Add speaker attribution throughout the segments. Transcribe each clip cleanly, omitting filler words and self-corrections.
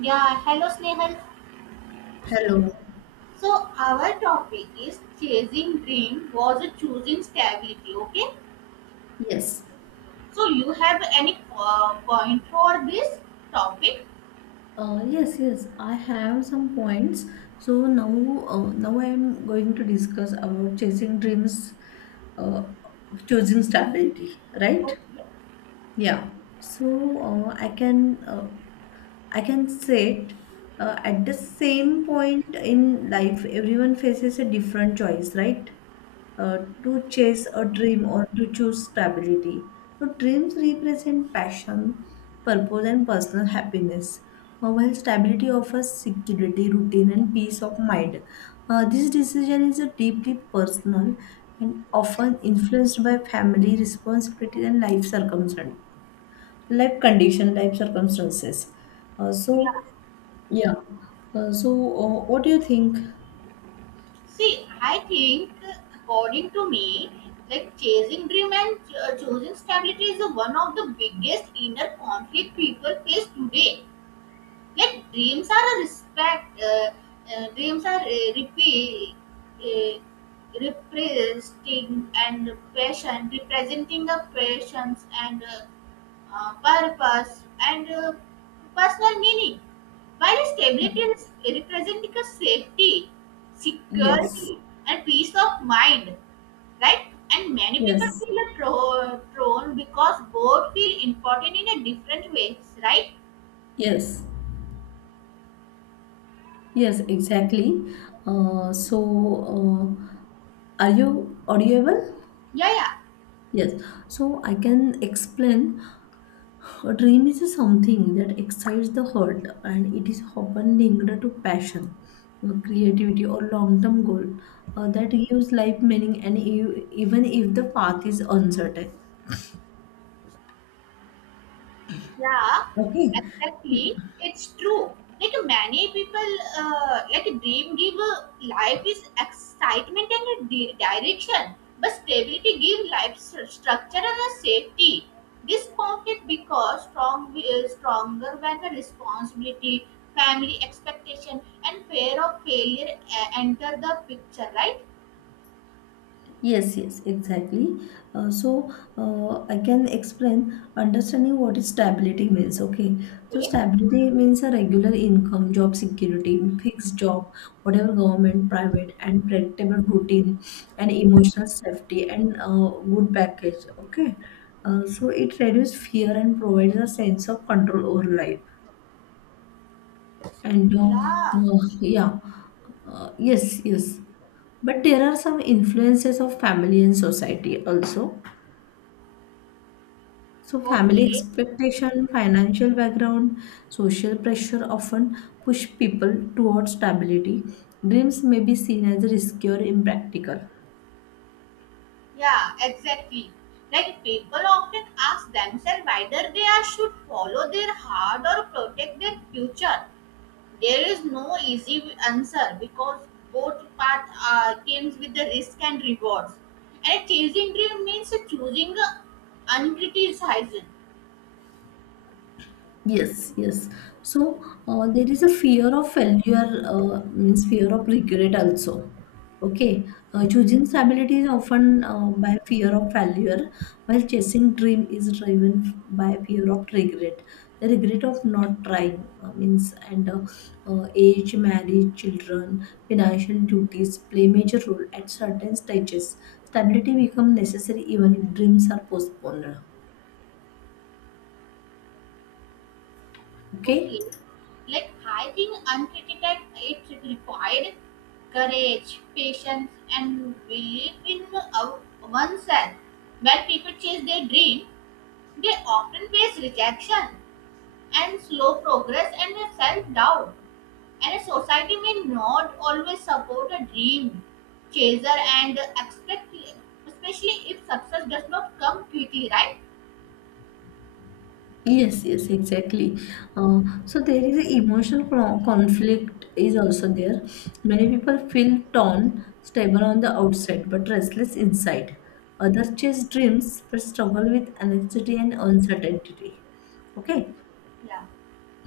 Speaker 1: Yeah, hello Snehal.
Speaker 2: Hello.
Speaker 1: So our topic is chasing dream was a choosing stability. Okay.
Speaker 2: Yes.
Speaker 1: So you have any point for this topic?
Speaker 2: Yes, yes, I have some points. So now, now I am going to discuss about chasing dreams, uh, choosing stability, right?
Speaker 1: Okay.
Speaker 2: Yeah, so I can say it at the same point in life, everyone faces a different choice, right? To chase a dream or to choose stability. So dreams represent passion, purpose, and personal happiness. While stability offers security, routine, and peace of mind. This decision is a deeply personal and often influenced by family responsibilities and life circumstances. Uh,
Speaker 1: Yeah.
Speaker 2: so, yeah. What do you think?
Speaker 1: See, I think according to me, like chasing dream and choosing stability is one of the biggest inner conflict people face today. Yet dreams are a respect. Dreams are repeat, uh, representing and passion, representing the passions and purpose and personal meaning. While stability is representing a safety,
Speaker 2: Yes,
Speaker 1: security, and peace of mind, right? And many people
Speaker 2: yes,
Speaker 1: feel a thrown because both feel important in a different ways, right?
Speaker 2: yes, yes, exactly. Uh, so, uh, are you audible?
Speaker 1: Yeah, yeah.
Speaker 2: Yes. So, I can explain. A dream is something that excites the heart and it is often linked to passion, creativity, or long term goal that gives life meaning, and even if the path is uncertain.
Speaker 1: Yeah,
Speaker 2: Okay. N-
Speaker 1: exactly. It's true. Like many people, like dream give life is excitement and a direction, but stability give life structure and a safety. This conflict because strong is stronger when the responsibility, family expectation, and fear of failure enter the picture. Right?
Speaker 2: Yes, yes, exactly. Uh, so I can explain understanding what is stability means. Okay, so
Speaker 1: Yeah.
Speaker 2: stability means a regular income, job security, fixed job, whatever government, private, and predictable routine, and emotional safety, and good package. Okay, so it reduces fear and provides a sense of control over life. And uh,
Speaker 1: Yeah.
Speaker 2: uh, yeah, yes, yes. But there are some influences of family and society also. So, family
Speaker 1: Okay.
Speaker 2: expectation, financial background, social pressure often push people towards stability. Dreams may be seen as risky or impractical.
Speaker 1: Yeah, exactly. Like people often ask themselves whether they are should follow their heart or protect their future. There is no easy answer because both paths comes with the risk and rewards. And chasing dream means choosing uncriticized.
Speaker 2: Yes, yes. So there is a fear of failure, means fear of regret also. Okay, choosing stability is often by fear of failure, while chasing dream is driven by fear of regret. The regret of not trying means and age, marriage, children, financial duties play major role at certain stages. Stability become necessary even if dreams are postponed. Okay.
Speaker 1: Okay, like I think uncriticized it required courage, patience, and belief in oneself. When people chase their dream, they often face rejection and slow progress and self doubt, and a society may not always support a dream chaser and expect, especially if success does not come quickly, right?
Speaker 2: Yes, yes, exactly. So there is a conflict is also there. Many people feel torn, stable on the outside but restless inside. Others chase dreams but struggle with anxiety and uncertainty. Okay,
Speaker 1: Yeah.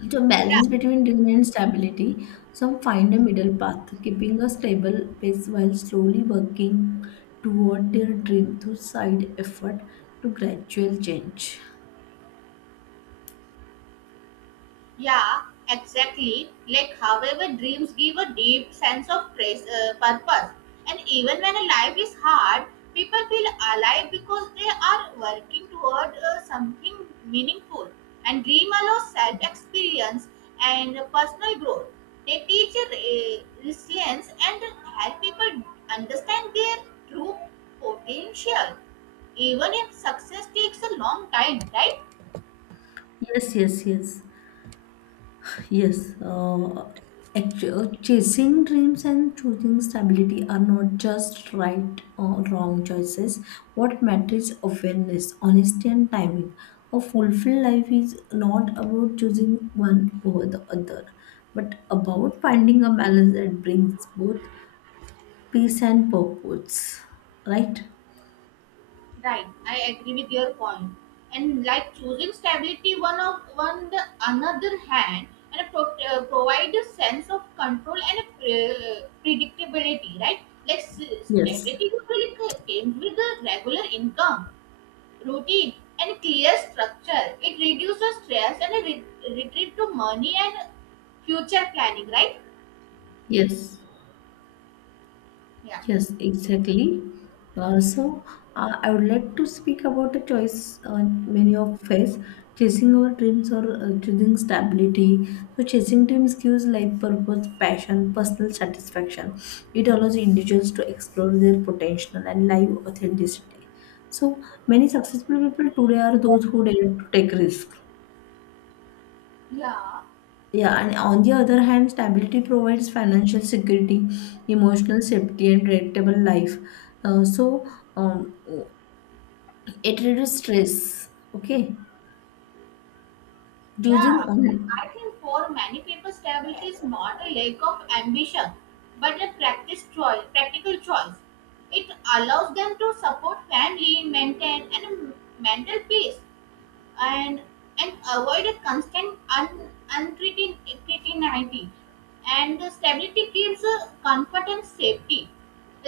Speaker 2: so
Speaker 1: Yeah.
Speaker 2: balance between dream and stability. Some find a middle path, keeping a stable pace while slowly working toward their dream through side effort to gradual change.
Speaker 1: Yeah, exactly. Like, however, dreams give a deep sense of purpose. And even when a life is hard, people feel alive because they are working toward something meaningful. And dream allows self experience and personal growth. They teach resilience and help people understand their true potential, even if success takes a long time, right?
Speaker 2: Yes, yes, yes. Yes. Chasing dreams and choosing stability are not just right or wrong choices. What matters is awareness, honesty, and timing. A fulfilled life is not about choosing one over the other, but about finding a balance that brings both peace and purpose. Right?
Speaker 1: Right, I agree with your point. And like choosing stability, one of one the another hand, and provide a sense of control and a predictability. Right, like
Speaker 2: Yes.
Speaker 1: stability usually comes with a regular income, routine, and clear structure. It reduces stress and a retreat to money and future planning. Right?
Speaker 2: Yes.
Speaker 1: Yeah.
Speaker 2: Yes, exactly. Uh, so I would like to speak about the choice many of face chasing our dreams or choosing stability. So chasing dreams gives life purpose, passion, personal satisfaction. It allows individuals to explore their potential and live authenticity. So many successful people today are those who dare to take risks,
Speaker 1: Yeah.
Speaker 2: yeah, and on the other hand, stability provides financial security, emotional safety, and predictable life. Uh, so um, it reduces stress. Okay,
Speaker 1: Yeah,
Speaker 2: choosing
Speaker 1: but
Speaker 2: only.
Speaker 1: I think for many people, stability is not a lack of ambition, but a practical choice. It allows them to support family, maintain and a mental peace and avoid a uncertainty and the stability gives comfort and safety,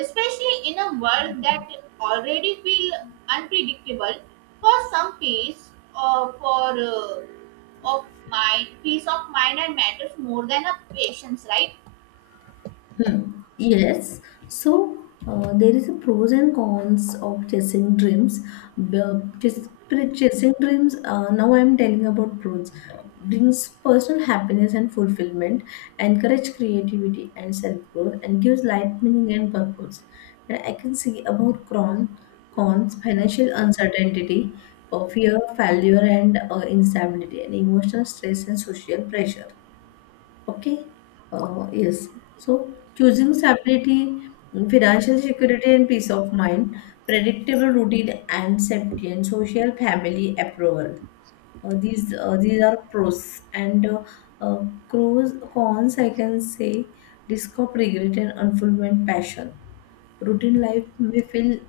Speaker 1: especially in a world that already feel unpredictable for some peace or for of mind peace of mind and matters more than a patience, right?
Speaker 2: Hmm. Yes. So there is a pros and cons of chasing dreams. B- Chasing dreams. Now I am telling about pros. Brings personal happiness and fulfillment, encourage creativity and self growth, and gives life meaning and purpose. And I can see about cons, financial uncertainty, fear, of failure, and instability, and emotional stress and social pressure. Okay. Yes. So choosing stability, financial security, and peace of mind, predictable routine and safety, and social family approval. These are pros and pros cons. I can say risk of regret and unfulfillment passion. Routine life may feel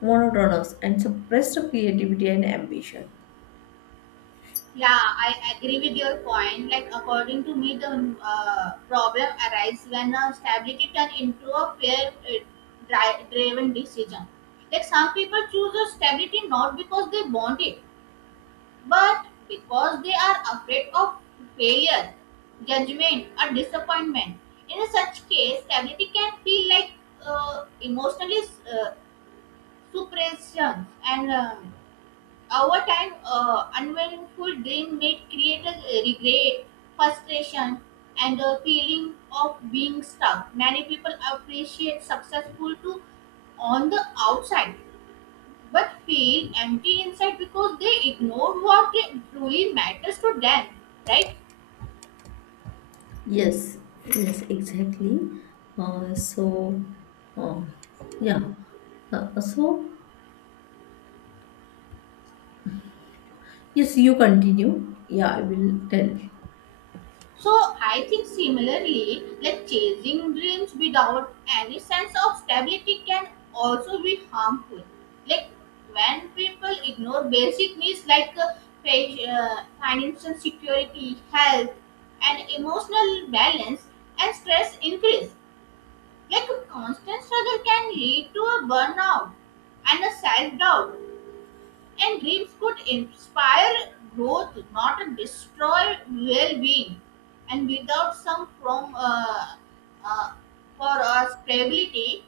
Speaker 2: monotonous and suppress the creativity and ambition.
Speaker 1: Yeah, I agree with your point. Like, according to me, the problem arises when stability turn into a fear driven decision. Like, some people choose a stability not because they want it, but because they are afraid of failure, judgment, or disappointment. In such case, stability can feel like emotionally uh, suppression, and over time, unmindful dream may create a regret, frustration, and a feeling of being stuck. Many people appreciate successful to on the outside, but feel empty inside because they ignore what truly matters to them. Right?
Speaker 2: Yes, yes, exactly. Uh, so, uh, yeah. Uh, so, yes, you continue. Yeah, I will tell.
Speaker 1: So I think similarly, like chasing dreams without any sense of stability can also be harmful. Like when people ignore basic needs like financial security, health, and emotional balance, and stress increase. Like a constant struggle can lead to a burnout and a self doubt. And games could inspire growth, not destroy well-being. And without some form uh, for our stability,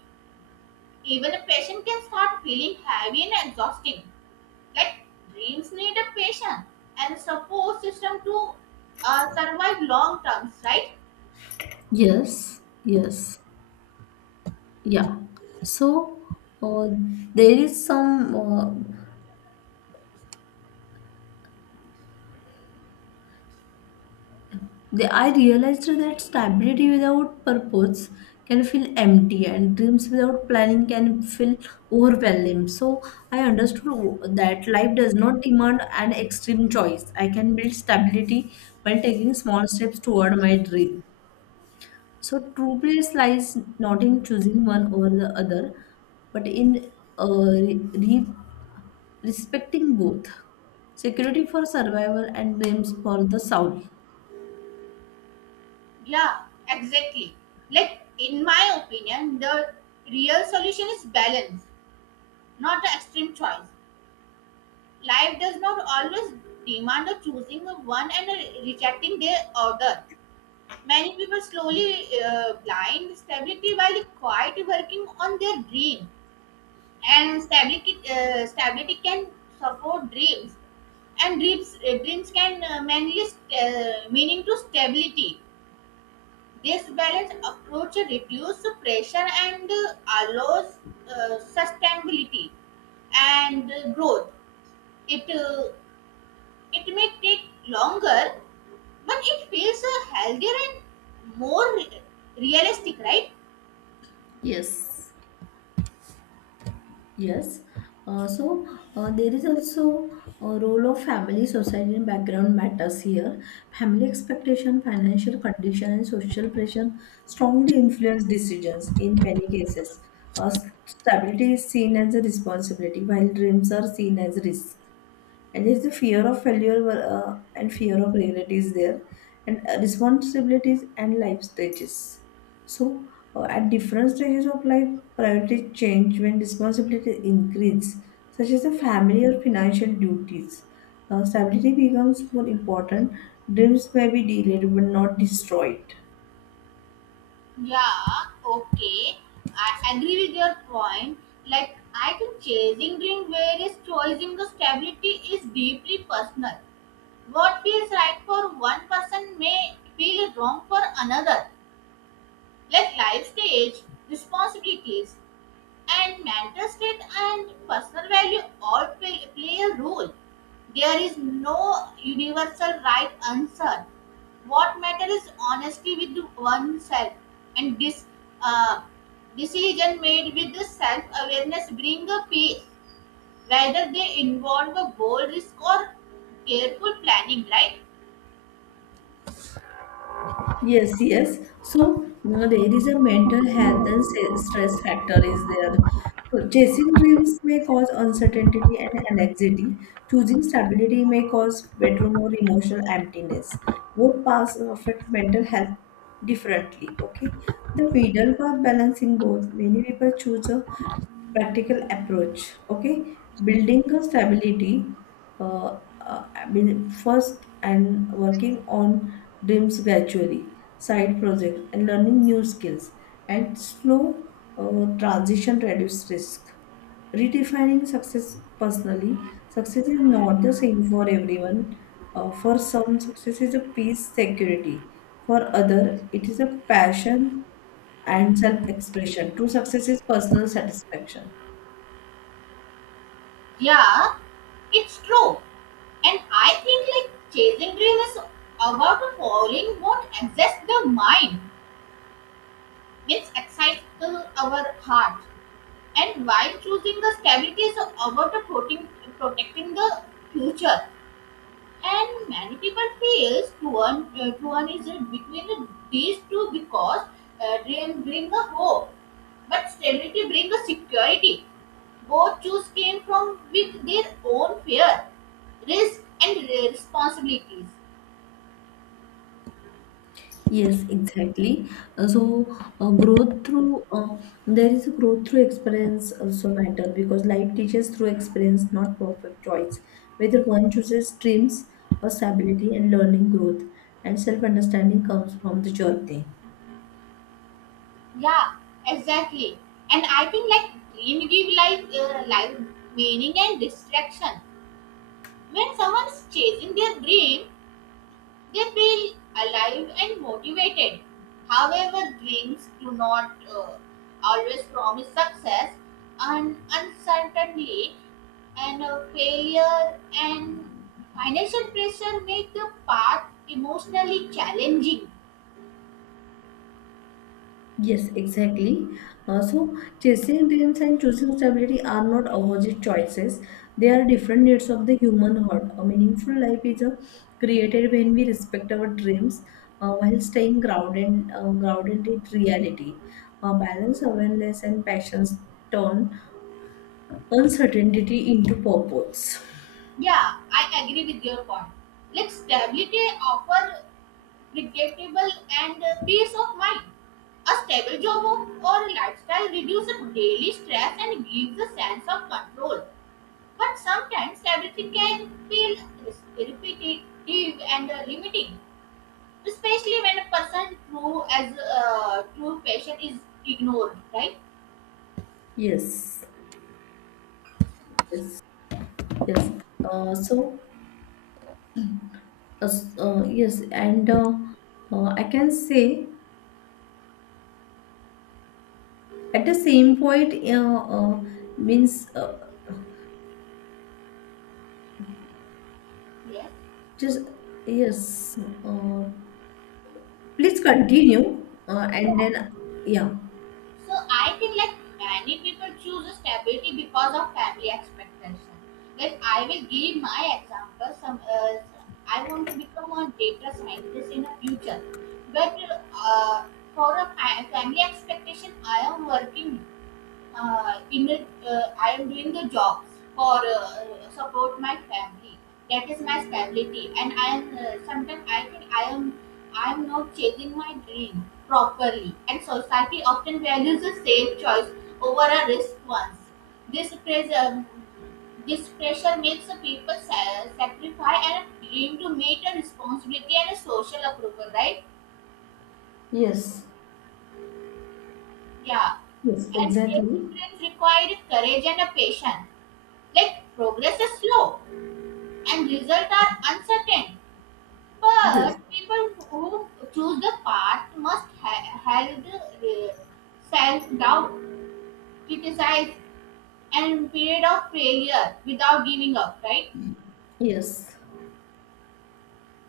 Speaker 1: even a patient can start feeling heavy and exhausting. Like dreams need a patient and support system to survive long terms, right?
Speaker 2: Yes, yes, yeah. So, uh, there is some. They, I realized that stability without purpose can feel empty, and dreams without planning can feel overwhelming. So I understood that life does not demand an extreme choice. I can build stability while taking small steps toward my dream. So true place lies not in choosing one over the other, but in uh, re- re- respecting both security for survival and dreams for the soul.
Speaker 1: Yeah, exactly. Like in my opinion, the real solution is balance, not the extreme choice. Life does not always demand a choosing of one and a rejecting the other. Many people slowly blind stability while quiet working on their dream. And stability can support dreams, and dreams can meaning to stability. This balanced approach reduces pressure and allows sustainability and growth. It uh, It may take longer, but it feels healthier and more realistic, right?
Speaker 2: Yes. Yes. Uh, so there is also a role of family, society, and background matters here. Family expectation, financial condition, and social pressure strongly influence decisions in many cases. Uh, Stability is seen as a responsibility, while dreams are seen as risk and there's the fear of failure and fear of regret is there, and responsibilities and life stages. So at different stages of life priorities change when responsibilities increase such as the family or financial duties. Stability becomes more important. Dreams may be delayed but not destroyed.
Speaker 1: Yeah, okay. I agree with your point. Like, I think chasing dream whereas choosing the stability is deeply personal. What feels right for one person may feel wrong for another. Like life stage, responsibilities, and mental state and personal value all play a role. There is no universal right answer. What matters is honesty with oneself, and this uh, decision made with the self-awareness bring a peace, whether they involve a bold risk or careful planning. Right?
Speaker 2: Yes, yes. So, you know, there is a mental health and stress factor is there. So chasing dreams may cause uncertainty and anxiety. Choosing stability may cause bedroom or emotional emptiness. Both paths affect mental health differently. Okay, the middle path balancing both. Many people choose a practical approach. Okay, building a stability. I mean, first and working on dreams gradually, side projects, and learning new skills, and slow transition reduce risk. Redefining success personally, success is not the same for everyone. For some, success is a peace, security. For other, it is a passion and self-expression. True success is personal satisfaction.
Speaker 1: Yeah, it's true. And I think like chasing dream is about following what exhausts the mind, which excites to our heart. And while choosing the stability is about the protecting the future. And many people feels Truan is between these two because dream bring the hope, but stability bring the security. Both choose came from with their own fear, risk, and responsibilities.
Speaker 2: Yes, exactly. So, growth through there is a growth through experience also matter because life teaches through experience, not perfect choice. Whether one chooses dreams or stability and learning growth and self-understanding comes from the journey.
Speaker 1: Yeah, exactly. And I think like dream give life meaning and distraction. When someone's chasing their dream, they feel alive and motivated. However, dreams do not always promise success, and uncertainty and failure and financial pressure make the path emotionally challenging.
Speaker 2: Yes, exactly. So, chasing dreams and choosing stability are not opposite choices. They are different needs of the human heart. A meaningful life is created when we respect our dreams while staying grounded in reality. Balance, awareness, and passions turn uncertainty into purpose.
Speaker 1: Yeah, I agree with your point. Like stability offer predictable and peace of mind. A stable job or lifestyle reduces daily stress and gives a sense of control. But sometimes everything can feel repetitive and limiting, especially when a person true passion is ignored. Right?
Speaker 2: Yes, yes, yes. Uh, so, yes, and I can say. At the same point, means
Speaker 1: Yes.
Speaker 2: just yes. Please continue, and then yeah.
Speaker 1: So I think like many people choose stability because of family expectation. Like I will give my example. Some I want to become a data scientist in the future, but uh, for a family expectation, I am working in it, I am doing the job for support my family. That is my stability, and I am sometimes I think I am not chasing my dream properly, and society often values a safe choice over a risk ones. This pressure, this pressure makes the people sacrifice and a dream to meet a responsibility and a social approval, right?
Speaker 2: Yes.
Speaker 1: Yeah,
Speaker 2: Yes.
Speaker 1: and chasing
Speaker 2: Exactly.
Speaker 1: dreams require courage and a patience. Like progress is slow and results are uncertain,
Speaker 2: Yes.
Speaker 1: but people who choose the path must held self-doubt, criticize, and period of failure without giving up. Right?
Speaker 2: Yes.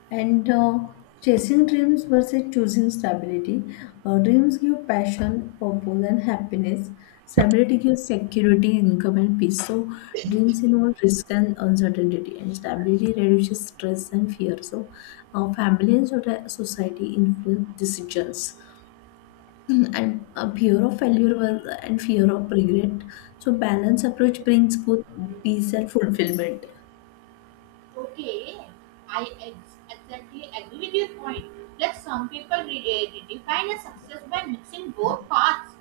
Speaker 2: And chasing dreams versus choosing stability. Dreams give passion, purpose, and happiness. Stability gives security, income, and peace. So, dreams involve risk and uncertainty, and stability reduces stress and fear. So, family and society influence decisions, and fear of failure and fear of regret. So, balanced approach brings both peace and fulfillment.
Speaker 1: Okay, I exactly agree with your point. Like some people define a success by mixing both paths.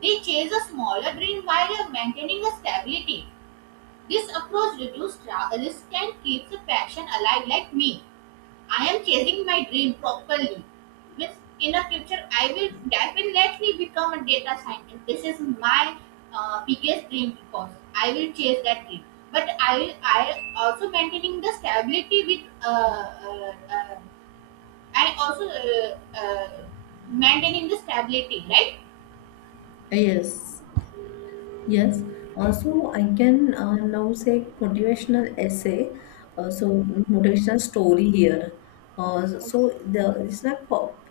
Speaker 1: They chase a smaller dream while maintaining a stability. This approach reduces travel risk and keeps a passion alive like me. I am chasing my dream properly. Means in the future, I will definitely become a data scientist. This is my biggest dream because I will chase that dream. But I also maintaining the stability with I also maintaining the stability, right?
Speaker 2: Yes. Yes, also I can now say motivational essay, so motivational story here. So the it's like pop.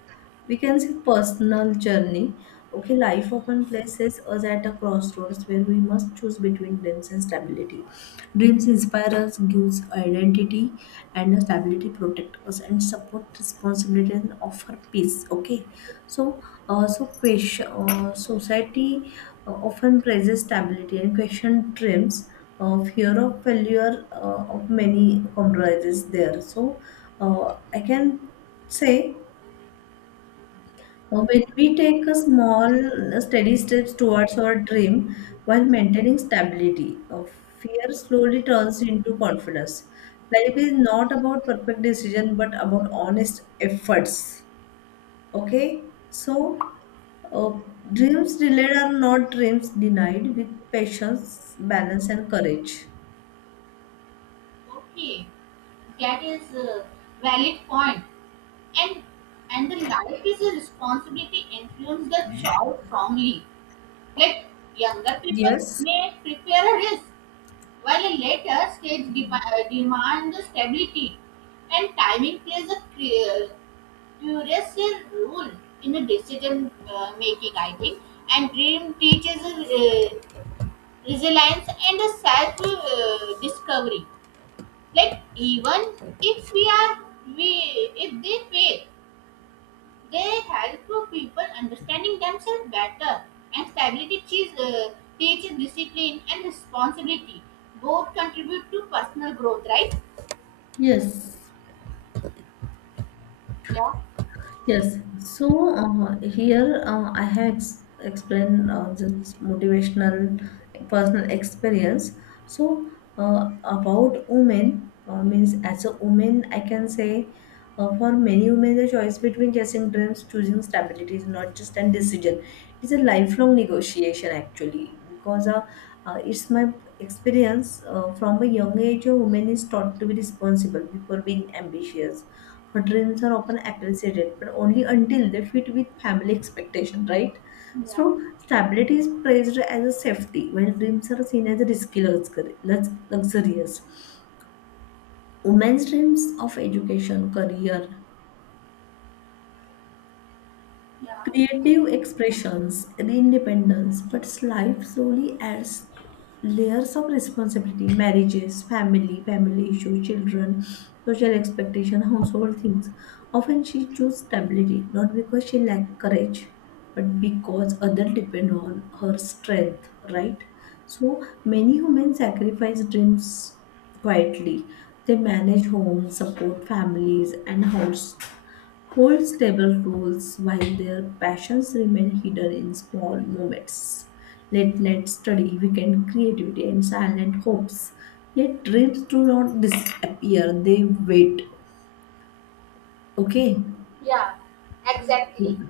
Speaker 2: We can say personal journey. Okay, life often places us at a crossroads where we must choose between dreams and stability. Dreams inspire us, gives identity, and stability protect us and support responsibility and offer peace. Okay, so question society often praises stability and question trims fear of failure of many compromises there. So uh, I can say when we take a small steady steps towards our dream while maintaining stability, fear slowly turns into confidence. Life is not about perfect decision but about honest efforts. Okay, so uh, dreams delayed are not dreams denied with patience, balance, and courage.
Speaker 1: Okay, that is a valid point. And the life is a responsibility influence the child strongly. Like younger people
Speaker 2: Yes.
Speaker 1: may prepare a risk, while a later stage demand the stability, and timing plays a clear, curious role in the decision making. I think, and dream teaches resilience and a self discovery. Like even if we are we if they fail, they help people understanding themselves better, and stability teaches discipline and responsibility. Both contribute to personal growth, right?
Speaker 2: Yes.
Speaker 1: Yeah,
Speaker 2: Yes, so here I have explained this motivational personal experience. So about women, means as a woman, I can say for many women the choice between chasing dreams, choosing stability is not just an decision. It's a lifelong negotiation actually because it's my experience from a young age. A woman is taught to be responsible before being ambitious. Her dreams are often appreciated, but only until they fit with family expectation, right?
Speaker 1: yeah.
Speaker 2: So stability is praised as a safety, while dreams are seen as a risky luxurious. Women's dreams of education, career,
Speaker 1: Yeah,
Speaker 2: creative expressions and independence, but life slowly adds layers of responsibility, marriages, family issues, children, social expectation, household things. Often she chose stability, not because she lacked courage, but because others depend on her strength, right? So many women sacrifice dreams quietly. They manage homes, support families, and house hold stable roles while their passions remain hidden in small moments. Late night study, weekend creativity, and silent hopes. Yet dreams do not disappear, they wait. Okay?
Speaker 1: yeah, exactly.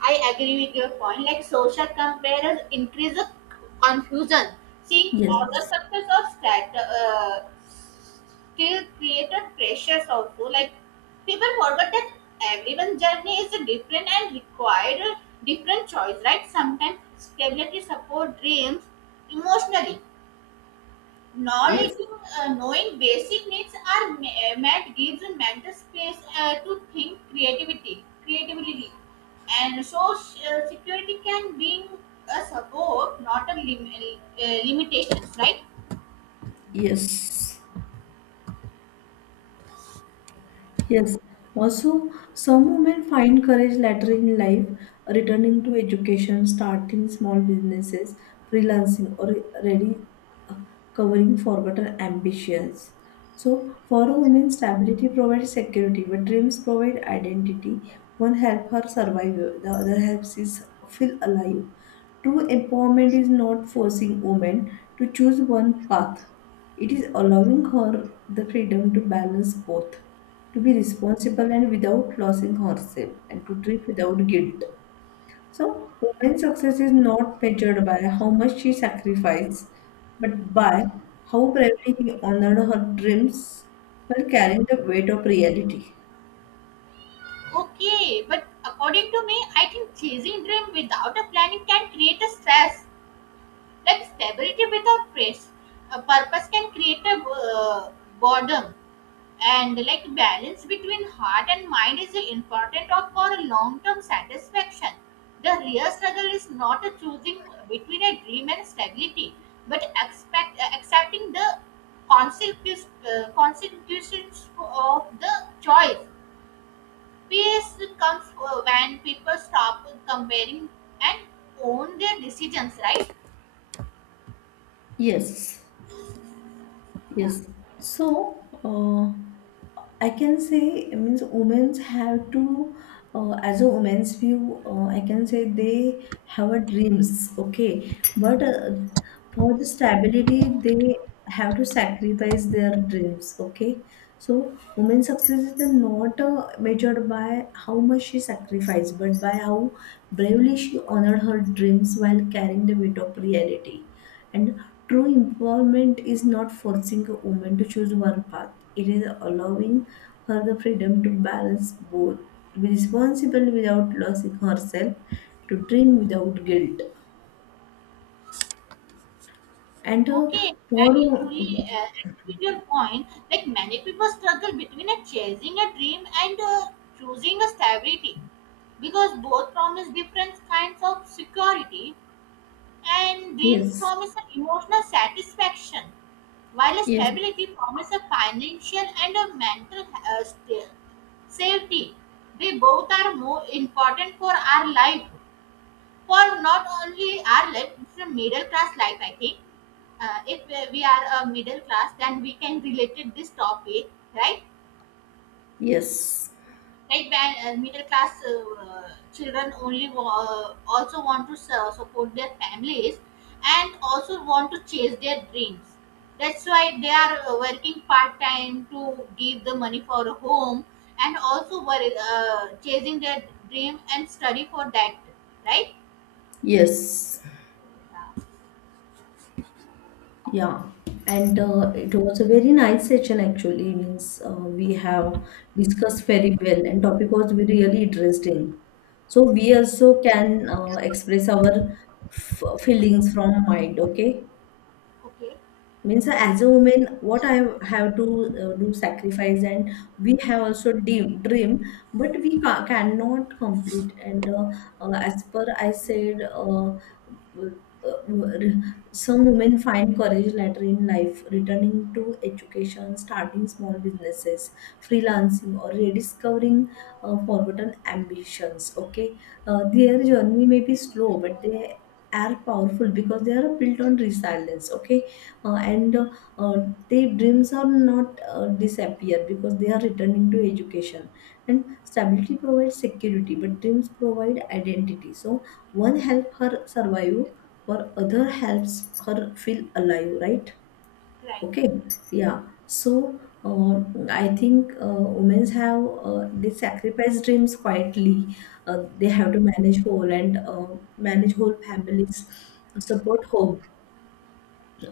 Speaker 1: I agree with your point. Like social comparers increase confusion. Seeing other
Speaker 2: Yes.
Speaker 1: success or still created pressures also. Like people forget that everyone's journey is different and required different choice, right? Sometimes stability support dreams emotionally,
Speaker 2: Yes.
Speaker 1: knowledge, knowing basic needs are met gives mental space to think creativity, and so security can be a support, not a limitations, right?
Speaker 2: Yes. Yes. Also, some women find courage later in life, returning to education, starting small businesses, freelancing, or really uh, covering forgotten ambitions. So, for a woman, stability provides security, but dreams provide identity. One helps her survive, the other helps is feel alive. True empowerment is not forcing women to choose one path. It is allowing her the freedom to balance both, to be responsible and without losing herself, and to drift without guilt. So, women's success is not measured by how much she sacrificed, but by how bravely he honored her dreams while carrying the weight of reality.
Speaker 1: Okay, but according to me, I think chasing dream without a planning can create a stress, like stability without praise. A purpose can create a uh, boredom, and like balance between heart and mind is important of for a long-term satisfaction. The real struggle is not a choosing between a dream and stability, but accepting the consequences of the choice. Peace comes when people stop comparing and own their decisions, right?
Speaker 2: Yes. Yes. So, I can say, I means women have to, as a woman's view, I can say they have a dreams, okay. But for the stability, they have to sacrifice their dreams, okay. So, women's success is not measured by how much she sacrificed, but by how bravely she honored her dreams while carrying the weight of reality. And true empowerment is not forcing a woman to choose one path, it is allowing her the freedom to balance both, to be responsible without losing herself, to dream without guilt, and to
Speaker 1: Okay, I
Speaker 2: borrow.
Speaker 1: truly agree with your point. Like many people struggle between a chasing a dream and choosing a stability, because both promise different kinds of security, and dreams
Speaker 2: Yes,
Speaker 1: promise an emotional satisfaction while a
Speaker 2: yes,
Speaker 1: stability promises a financial and a mental safety. They both are more important for our life, for not only our life, it's a middle class life, I think. If we are a middle class, then we can relate it this topic, right?
Speaker 2: yes,
Speaker 1: Right, when middle class children only also want to support their families and also want to chase their dreams, that's why they are working part time to give the money for a home and also chasing their dream and study for that, right?
Speaker 2: yes.
Speaker 1: Yeah.
Speaker 2: Yeah, and it was a very nice session actually. Means we have discussed very well, and topic was very really interesting. So we also can express our f feelings from mind. Okay,
Speaker 1: Okay.
Speaker 2: means as a woman what I have to do sacrifice and we have also dream but we cannot complete and as per I said some women find courage later in life returning to education, starting small businesses, freelancing, or rediscovering forgotten ambitions. Okay, their journey may be slow but they are powerful because they are built on resilience. Okay, and uh, their dreams are not disappear because they are returning to education, and stability provides security but dreams provide identity. So one help her survive, for other helps her feel alive, right?
Speaker 1: Right.
Speaker 2: Okay, yeah, so I think women have they sacrifice dreams quietly. They have to manage whole and manage whole families, support home.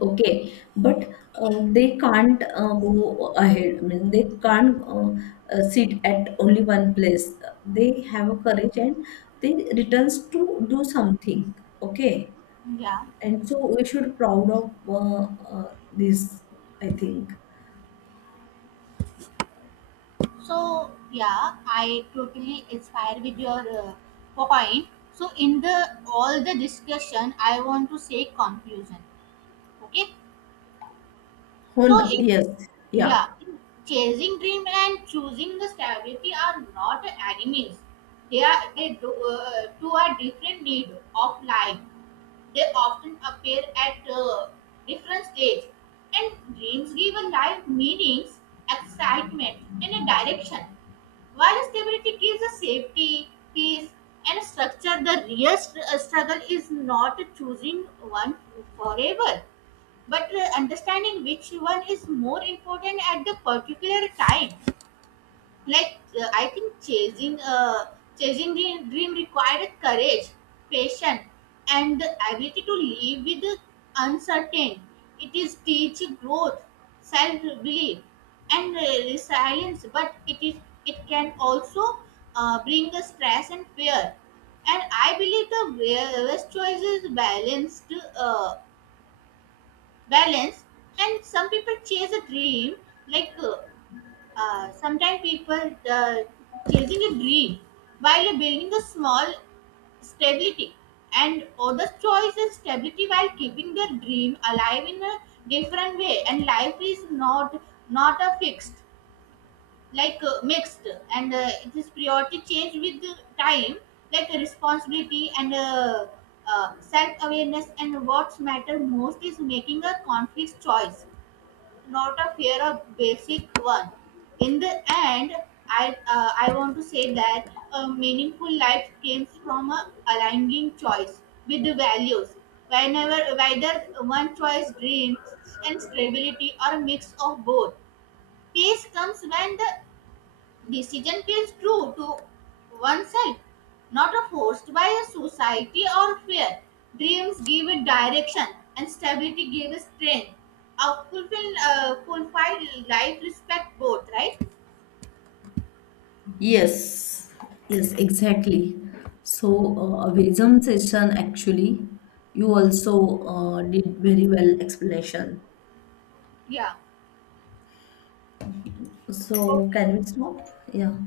Speaker 2: Okay, but they can't go ahead. I mean, they can't sit at only one place. They have a courage and they returns to do something. Okay,
Speaker 1: Yeah.
Speaker 2: and so we should proud of this. I think.
Speaker 1: So yeah, I totally inspire with your point. So in the all the discussion, I want to say conclusion. Okay.
Speaker 2: Oh,
Speaker 1: So
Speaker 2: no.
Speaker 1: it,
Speaker 2: Yes. Yeah.
Speaker 1: yeah, chasing dream and choosing the stability are not enemies. They do, two are different need of life. They often appear at different stage, and dreams give a life meanings, excitement, and a direction. While stability gives a safety, peace, and structure, the real struggle is not choosing one forever, but understanding which one is more important at the particular time. Like I think chasing the dream required courage, patience, and the ability to live with the uncertain. It is teach growth, self belief, and resilience, but it can also bring the stress and fear. And I believe the best choice is uh, balance. And some people chase a dream, like sometimes people the chasing a dream while building a small stability, and others choice is stability while keeping their dream alive in a different way. And life is not a fixed, like mixed, and it is priority change with the time, like the responsibility and self-awareness, and what matter most is making a conflict choice, not a fear a basic one. In the end, I want to say that a meaningful life comes from a aligning choice with the values, whenever whether one choice dreams and stability or a mix of both. Peace comes when the decision feels true to oneself, not a forced by a society or fear. Dreams give it direction, and stability gives strength. A fulfilled life respect both, right?
Speaker 2: Yes. Yes. Exactly. So a wisdom session actually. You also did very well explanation.
Speaker 1: Yeah.
Speaker 2: So can
Speaker 1: Okay.
Speaker 2: we stop? Yeah.